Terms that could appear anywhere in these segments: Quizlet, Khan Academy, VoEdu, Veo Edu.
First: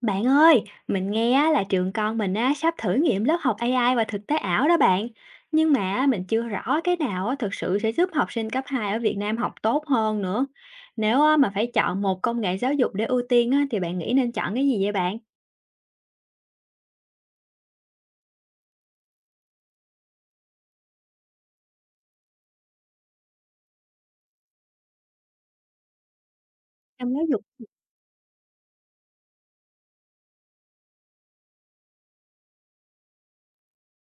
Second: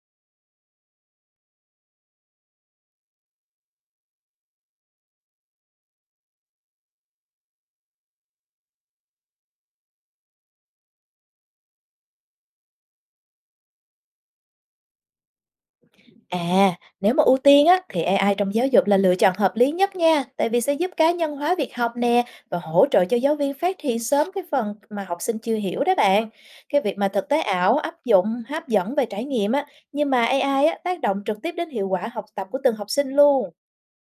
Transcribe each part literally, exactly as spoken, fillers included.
Bạn ơi, mình nghe á, là trường con mình á, sắp thử nghiệm lớp học a i và thực tế ảo đó bạn. Nhưng mà á, mình chưa rõ cái nào á, thực sự sẽ giúp học sinh cấp hai ở Việt Nam học tốt hơn nữa. Nếu á, mà phải chọn một công nghệ giáo dục để ưu tiên á, thì bạn nghĩ nên chọn cái gì vậy bạn? À, nếu mà ưu tiên á, thì a i trong giáo dục là lựa chọn hợp lý nhất nha, tại vì sẽ giúp cá nhân hóa việc học nè và hỗ trợ cho giáo viên phát hiện sớm cái phần mà học sinh chưa hiểu đó bạn. Cái việc mà Trong giáo thực dục. tế ảo áp dụng hấp dẫn về trải nghiệm á, nhưng mà a i á, tác động trực tiếp đến hiệu quả học tập của từng học sinh luôn.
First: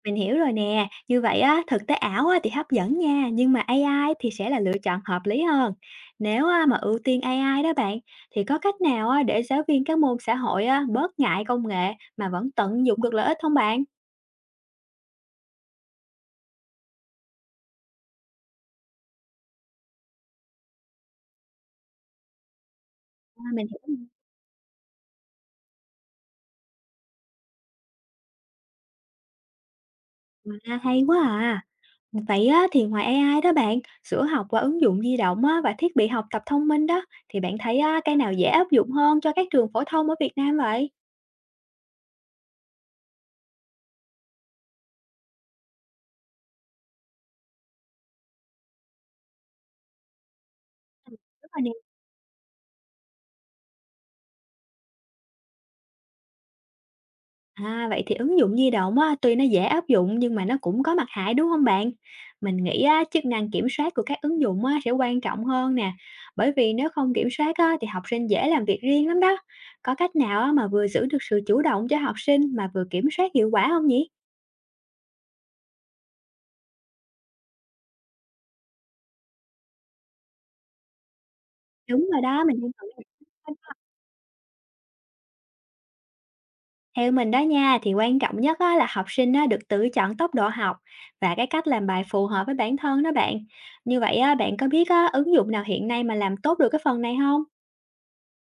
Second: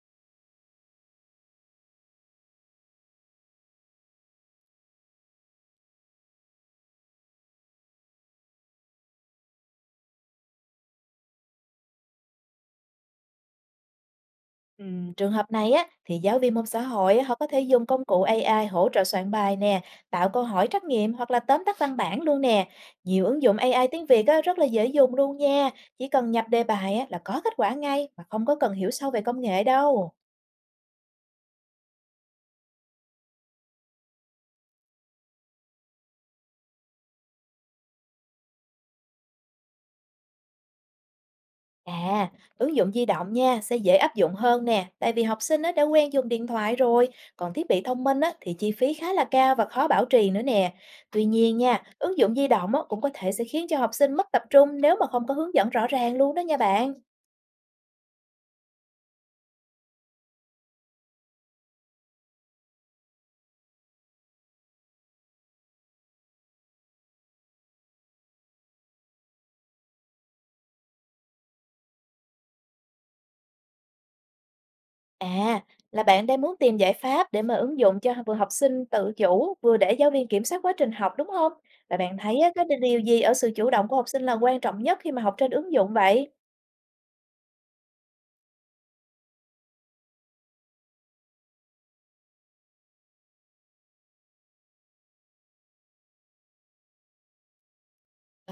Mình hiểu rồi nè, như vậy á, thực tế ảo á, thì hấp dẫn nha, nhưng mà a i thì sẽ là lựa chọn hợp lý hơn. Nếu á, mà ưu tiên a i đó bạn, thì có cách nào á, để giáo viên các môn xã hội á, bớt ngại công nghệ mà vẫn tận dụng được lợi ích không bạn? Ừm, trường hợp này á, thì giáo viên môn xã hội á, họ có thể dùng công cụ a i hỗ trợ soạn bài nè, tạo câu hỏi trắc nghiệm hoặc là tóm tắt văn bản luôn nè. Nhiều À, ứng dụng mình hiểu. a i tiếng Việt á, rất là dễ dùng luôn nha. Chỉ cần nhập đề bài á, là có kết quả ngay mà không có cần hiểu sâu về công nghệ đâu. À, hay quá à. Vậy á, thì ngoài a i đó bạn, sửa học qua ứng dụng di động á, và thiết bị học tập thông minh đó, thì bạn thấy á, cái nào dễ áp dụng hơn cho các trường phổ thông ở Việt Nam vậy? À, ứng dụng di động nha sẽ dễ áp dụng hơn nè, tại vì học sinh á, đã quen dùng điện thoại rồi, còn thiết bị thông minh á, thì chi phí khá là cao và khó bảo trì nữa nè. Tuy Đúng nhiên rồi nè. nha, ứng dụng di động á, cũng có thể sẽ khiến cho học sinh mất tập trung nếu mà không có hướng dẫn rõ ràng luôn đó nha bạn. À, vậy thì ứng dụng di động á, tuy nó dễ áp dụng nhưng mà nó cũng có mặt hại đúng không bạn? Mình nghĩ á, chức năng kiểm soát của các ứng dụng á, sẽ quan trọng hơn nè, bởi vì nếu không kiểm soát á, thì học sinh dễ làm việc riêng lắm đó. Có cách nào á, mà vừa giữ được sự chủ động cho học sinh mà vừa kiểm soát hiệu quả không nhỉ? À, là bạn đang muốn tìm giải pháp để mà ứng dụng cho vừa học sinh tự chủ, vừa để giáo viên kiểm soát quá trình học đúng không? Và Đúng bạn rồi thấy đó, á, mình cái đang cần điều cái gì ở sự này. chủ động của học sinh là quan trọng nhất khi mà học trên ứng dụng vậy? Theo mình đó nha, thì quan trọng nhất á, là học sinh á, được tự chọn tốc độ học và cái cách làm bài phù hợp với bản thân đó bạn. Như vậy á, bạn có biết á, ứng dụng nào hiện nay mà làm tốt được cái phần này không?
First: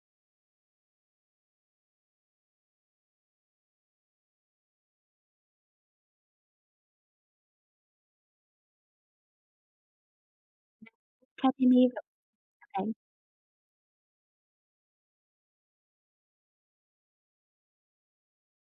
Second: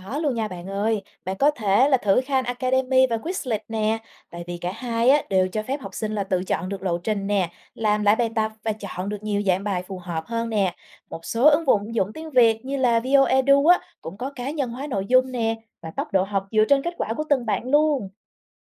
Có luôn nha bạn ơi, bạn có thể là thử Khan Academy và Quizlet nè, tại vì cả hai á, đều cho phép học sinh là tự chọn được lộ trình nè, làm lại bài tập và chọn được nhiều dạng bài phù hợp hơn nè. Một số ứng Academy dụng và dụng tiếng Việt như bạn. là VoEdu á, cũng có cá nhân hóa nội dung nè và tốc độ học dựa trên kết quả của từng bạn luôn.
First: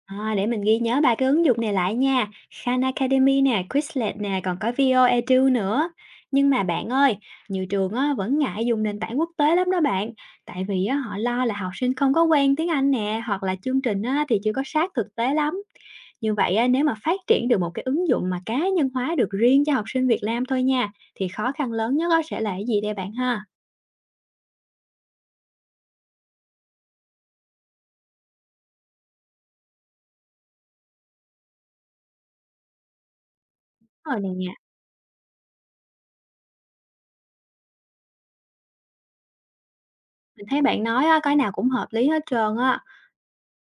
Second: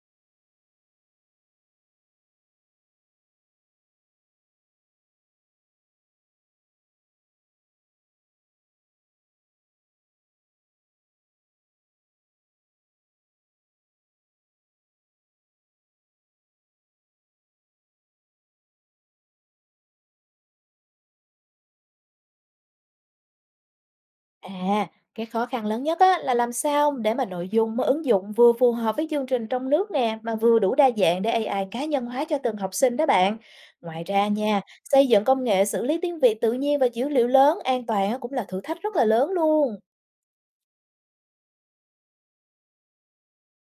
À, để mình ghi nhớ ba cái ứng dụng này lại nha. Khan Academy nè, Quizlet nè, còn có Veo Edu nữa. Nhưng mà bạn ơi, nhiều trường á, vẫn ngại dùng nền tảng quốc tế lắm đó bạn. Tại vì á, họ lo là học sinh không có quen tiếng Anh nè, hoặc là chương trình á, thì chưa có sát thực tế lắm. Như vậy á, nếu mà phát triển được một cái ứng dụng mà cá nhân hóa được riêng cho học sinh Việt Nam thôi nha, thì khó khăn lớn nhất á, sẽ là cái gì đây bạn ha? À, cái khó khăn lớn nhất á, là làm sao để mà nội dung mới ứng dụng vừa phù hợp với chương trình trong nước nè mà vừa đủ đa dạng để a i cá nhân hóa cho từng học sinh đó bạn. Ngoài Rồi ra nè, nha, xây dựng công nghệ xử lý tiếng Việt tự nhiên và dữ liệu lớn an toàn á, cũng là thử thách rất là lớn luôn. mình thấy bạn nói á, cái nào cũng hợp lý hết trơn á.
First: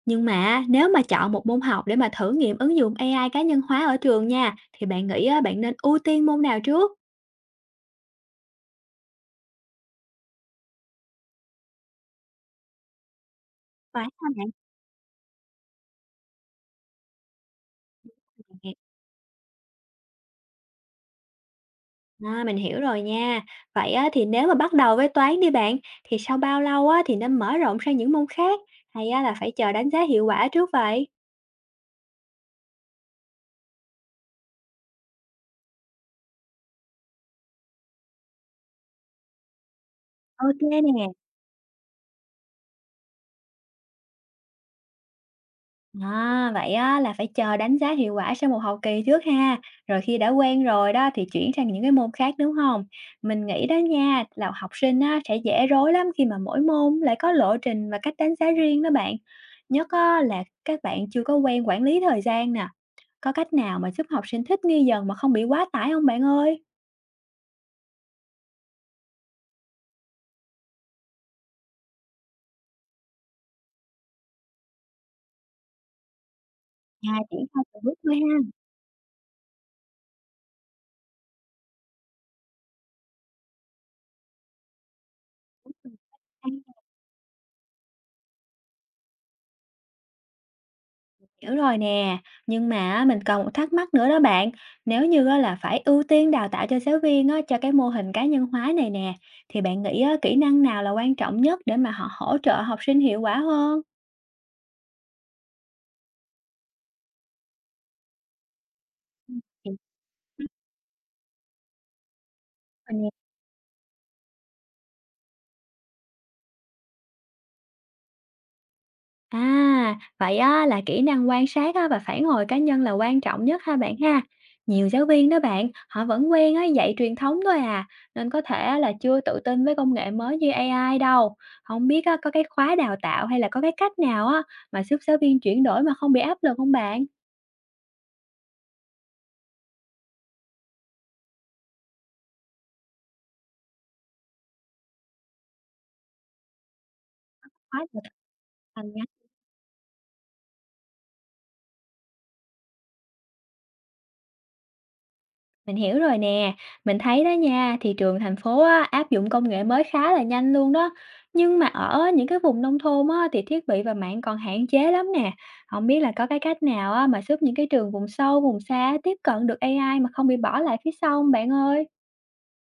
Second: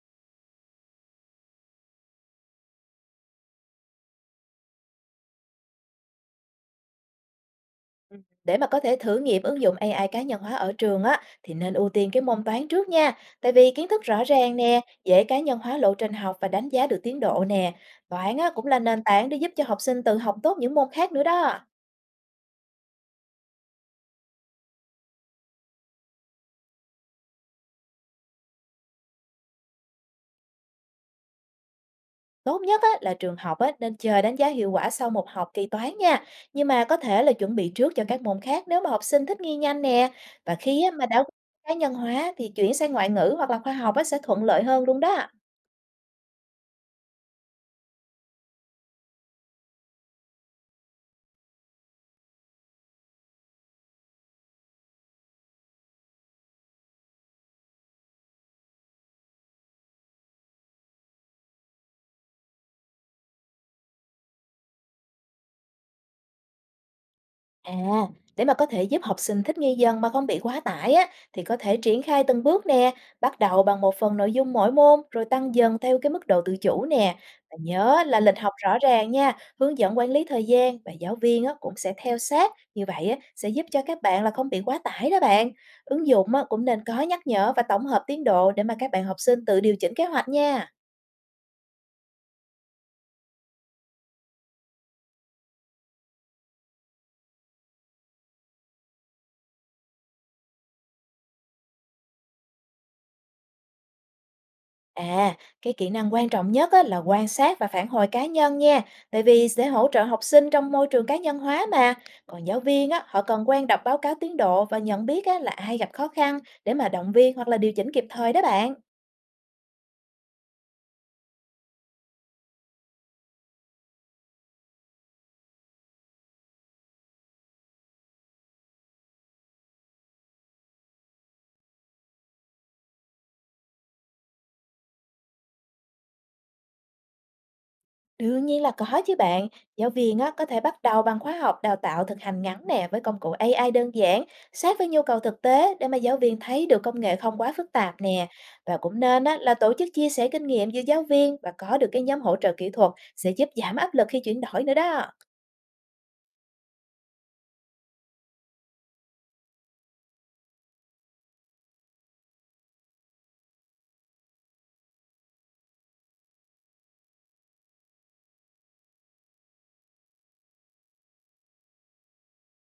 Nhưng mà nếu mà chọn một môn học để mà thử nghiệm ứng dụng a i cá nhân hóa ở trường nha, thì bạn nghĩ á, bạn nên ưu tiên môn nào trước? Ừ, để mà có thể thử nghiệm ứng dụng a i cá nhân hóa ở trường á thì nên ưu tiên cái môn toán trước nha, tại vì kiến thức Toán rõ hả bạn? ràng nè, dễ cá nhân hóa lộ trình học và đánh giá được tiến độ nè. Toán á cũng là nền tảng để giúp cho học sinh tự học tốt những môn khác nữa đó. À, mình hiểu rồi nha. Vậy á, thì nếu mà bắt đầu với toán đi bạn, thì sau bao lâu á, thì nên mở rộng sang những môn khác? Hay á, là phải chờ đánh giá hiệu quả trước vậy? Tốt nhất á, là trường học á, nên chờ đánh giá hiệu quả sau một học kỳ toán nha, nhưng mà có thể là chuẩn bị trước cho các môn khác nếu mà học sinh thích nghi nhanh nè. Và Ok nè. khi á, mà đã cá nhân hóa thì chuyển sang ngoại ngữ hoặc là khoa học á, sẽ thuận lợi hơn luôn đó. À, vậy á, là phải chờ đánh giá hiệu quả sau một học kỳ trước ha, rồi khi đã quen rồi đó thì chuyển sang những cái môn khác đúng không? Mình nghĩ đó nha, là học sinh á, sẽ dễ rối lắm khi mà mỗi môn lại có lộ trình và cách đánh giá riêng đó bạn. Nhất á, là các bạn chưa có quen quản lý thời gian nè. Có cách nào mà giúp học sinh thích nghi dần mà không bị quá tải không bạn ơi? À, để mà có thể giúp học sinh thích nghi dần mà không bị quá tải á, thì có thể triển khai từng bước nè, bắt đầu bằng một phần nội dung mỗi môn rồi tăng dần theo cái mức độ tự chủ À, nè. triển Và khai từng bước nhớ thôi là lịch học rõ ràng nha, hướng dẫn quản lý thời gian và giáo viên á, cũng sẽ theo sát. Như vậy á, sẽ giúp cho các bạn là không bị quá tải đó bạn. Ứng dụng á, cũng ha. nên có nhắc nhở và tổng hợp tiến độ để mà các bạn học sinh tự điều chỉnh kế hoạch nha. Hiểu rồi nè, nhưng mà á, mình còn một thắc mắc nữa đó bạn. Nếu như á là phải ưu tiên đào tạo cho giáo viên á, cho cái mô hình cá nhân hóa này nè, thì bạn nghĩ á, kỹ năng nào là quan trọng nhất để mà họ hỗ trợ học sinh hiệu quả hơn? À, cái kỹ năng quan trọng nhất á, là quan sát và phản hồi cá nhân nha, tại vì sẽ hỗ trợ học sinh trong môi trường cá nhân hóa mà. Còn giáo viên Ừ. á, họ cần quen đọc báo cáo tiến độ và nhận biết á, là ai gặp khó khăn để mà động viên hoặc là điều chỉnh kịp thời đó bạn. À, vậy á, là kỹ năng quan sát á, và phản hồi cá nhân là quan trọng nhất ha bạn ha. Nhiều giáo viên đó bạn, họ vẫn quen á, dạy truyền thống thôi à, nên có thể á, là chưa tự tin với công nghệ mới như a i đâu. Không biết á, có cái khóa đào tạo hay là có cái cách nào á, mà giúp giáo viên chuyển đổi mà không bị áp lực không bạn? Đương nhiên là có chứ bạn. Giáo viên á, có thể bắt đầu bằng khóa học đào tạo thực hành ngắn nè với công cụ a i đơn giản, sát với nhu cầu thực tế để mà giáo viên thấy được công nghệ không quá phức Khóa tạp đào nè. Và tạo. cũng nên á, là tổ chức chia sẻ kinh nghiệm giữa giáo viên và có được cái nhóm hỗ trợ kỹ thuật sẽ giúp giảm áp lực khi chuyển đổi nữa đó. Mình hiểu rồi nè, mình thấy đó nha, thị trường thành phố á, áp dụng công nghệ mới khá là nhanh luôn đó. Nhưng mà ở những cái vùng nông thôn á, thì thiết bị và mạng còn hạn chế lắm nè. Không biết là có cái cách nào á, mà giúp những cái trường vùng sâu, vùng xa tiếp cận được a i mà không bị bỏ lại phía sau không bạn ơi?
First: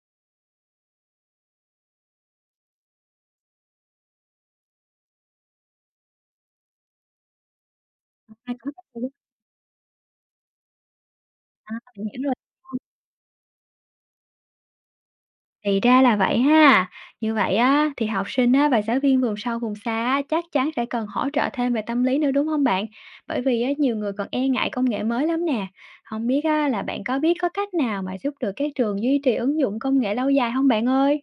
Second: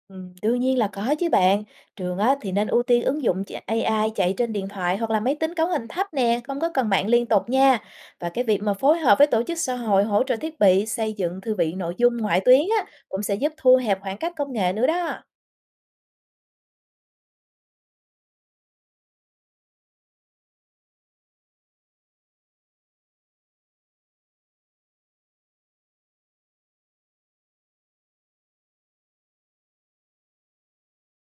Ừm, đương nhiên là có chứ bạn. Trường á, thì nên ưu tiên ứng dụng chạy- a i chạy trên điện thoại hoặc là máy tính cấu hình thấp nè, không có cần mạng liên tục nha. Và cái À, việc có mà cách phối gì? Giúp- hợp với tổ chức xã hội hỗ trợ thiết bị, xây dựng thư À, viện nội mình dung hiểu rồi. ngoại tuyến á, cũng sẽ giúp thu hẹp khoảng cách công nghệ nữa đó. Thì ra là vậy ha. Như vậy á, thì học sinh á, và giáo viên vùng sâu vùng xa á, chắc chắn sẽ cần hỗ trợ thêm về tâm lý nữa đúng không bạn? Bởi vì á, nhiều người còn e ngại công nghệ mới lắm nè. Không biết á, là bạn có biết có cách nào mà giúp được các trường duy trì ứng dụng công nghệ lâu dài không bạn ơi?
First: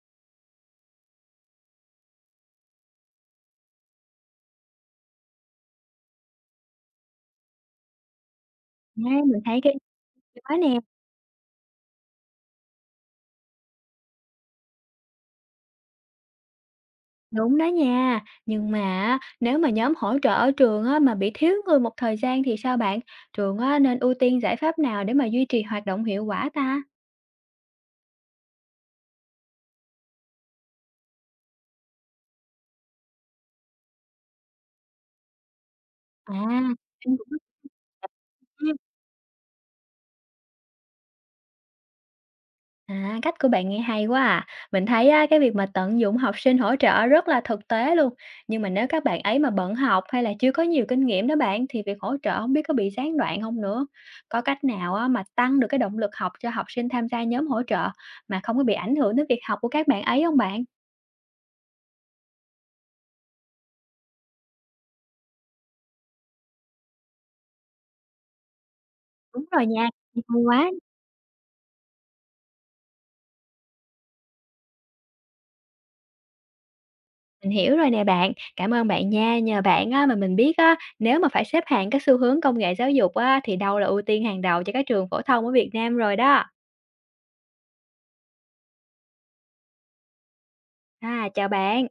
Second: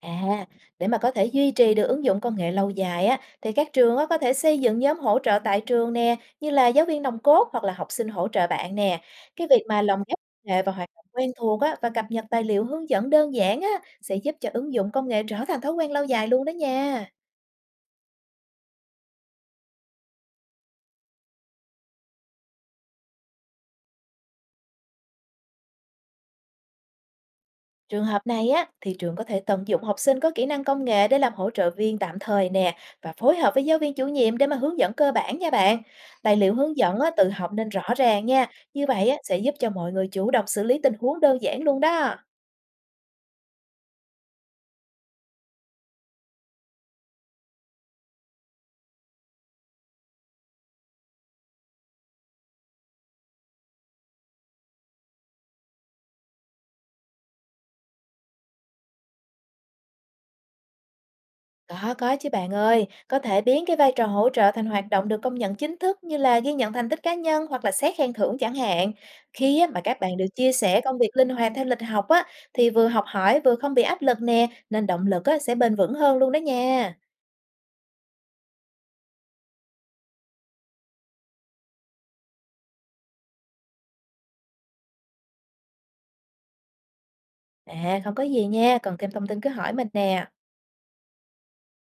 À, để mà có thể duy trì được ứng dụng công nghệ lâu dài á, thì các trường á, có thể xây dựng nhóm hỗ trợ tại trường nè, như là giáo viên nòng cốt hoặc là học sinh hỗ trợ bạn nè. A, mình Cái thấy việc cái ý mà lồng ghép hay công quá nghệ và nè. hoạt động quen thuộc á, và cập nhật tài liệu hướng dẫn đơn giản á, sẽ giúp cho ứng dụng công nghệ trở thành thói quen lâu dài luôn đó nha. Đúng đó nha. Nhưng mà á, nếu mà nhóm hỗ trợ ở trường á, mà bị thiếu người một thời gian thì sao bạn? Trường á, nên ưu tiên giải pháp nào để mà duy trì hoạt động hiệu quả ta? Trường hợp này á, thì trường có thể tận dụng học sinh có kỹ năng công nghệ để làm hỗ trợ viên tạm thời nè và phối hợp với giáo viên chủ nhiệm để mà hướng dẫn cơ bản nha bạn. À, Tài liệu em hướng dẫn á, cũng tự biết. học nên rõ ràng nha. Như vậy á, sẽ giúp cho mọi người chủ động xử lý tình huống đơn giản luôn đó. À, cách của bạn nghe hay quá à. Mình thấy á, cái việc mà tận dụng học sinh hỗ trợ rất là thực tế luôn. Nhưng mà nếu các bạn ấy mà bận học hay là chưa có nhiều kinh nghiệm đó bạn thì việc hỗ trợ không biết có bị gián đoạn không nữa. Có cách nào á, mà tăng được cái động lực học cho học sinh tham gia nhóm hỗ trợ mà không có bị ảnh hưởng đến việc học của các bạn ấy không bạn? Có, có chứ bạn ơi, có thể biến cái vai trò hỗ trợ thành hoạt động được công nhận chính thức như là ghi nhận thành tích cá nhân hoặc là xét khen thưởng chẳng hạn. Đúng Khi rồi á, mà nha, các bạn hay được chia quá. sẻ công việc linh hoạt theo lịch học á, thì vừa học hỏi vừa không bị áp lực nè, nên động lực á, sẽ bền vững hơn luôn đó nha. Mình hiểu rồi nè bạn. Cảm ơn bạn nha. Nhờ bạn á, mà mình biết á, nếu mà phải xếp hạng các xu hướng công nghệ giáo dục á, thì đâu là ưu tiên hàng đầu cho các trường phổ thông ở Việt Nam rồi đó. À, không có gì nha, còn thêm thông tin cứ hỏi mình nè. À, chào bạn.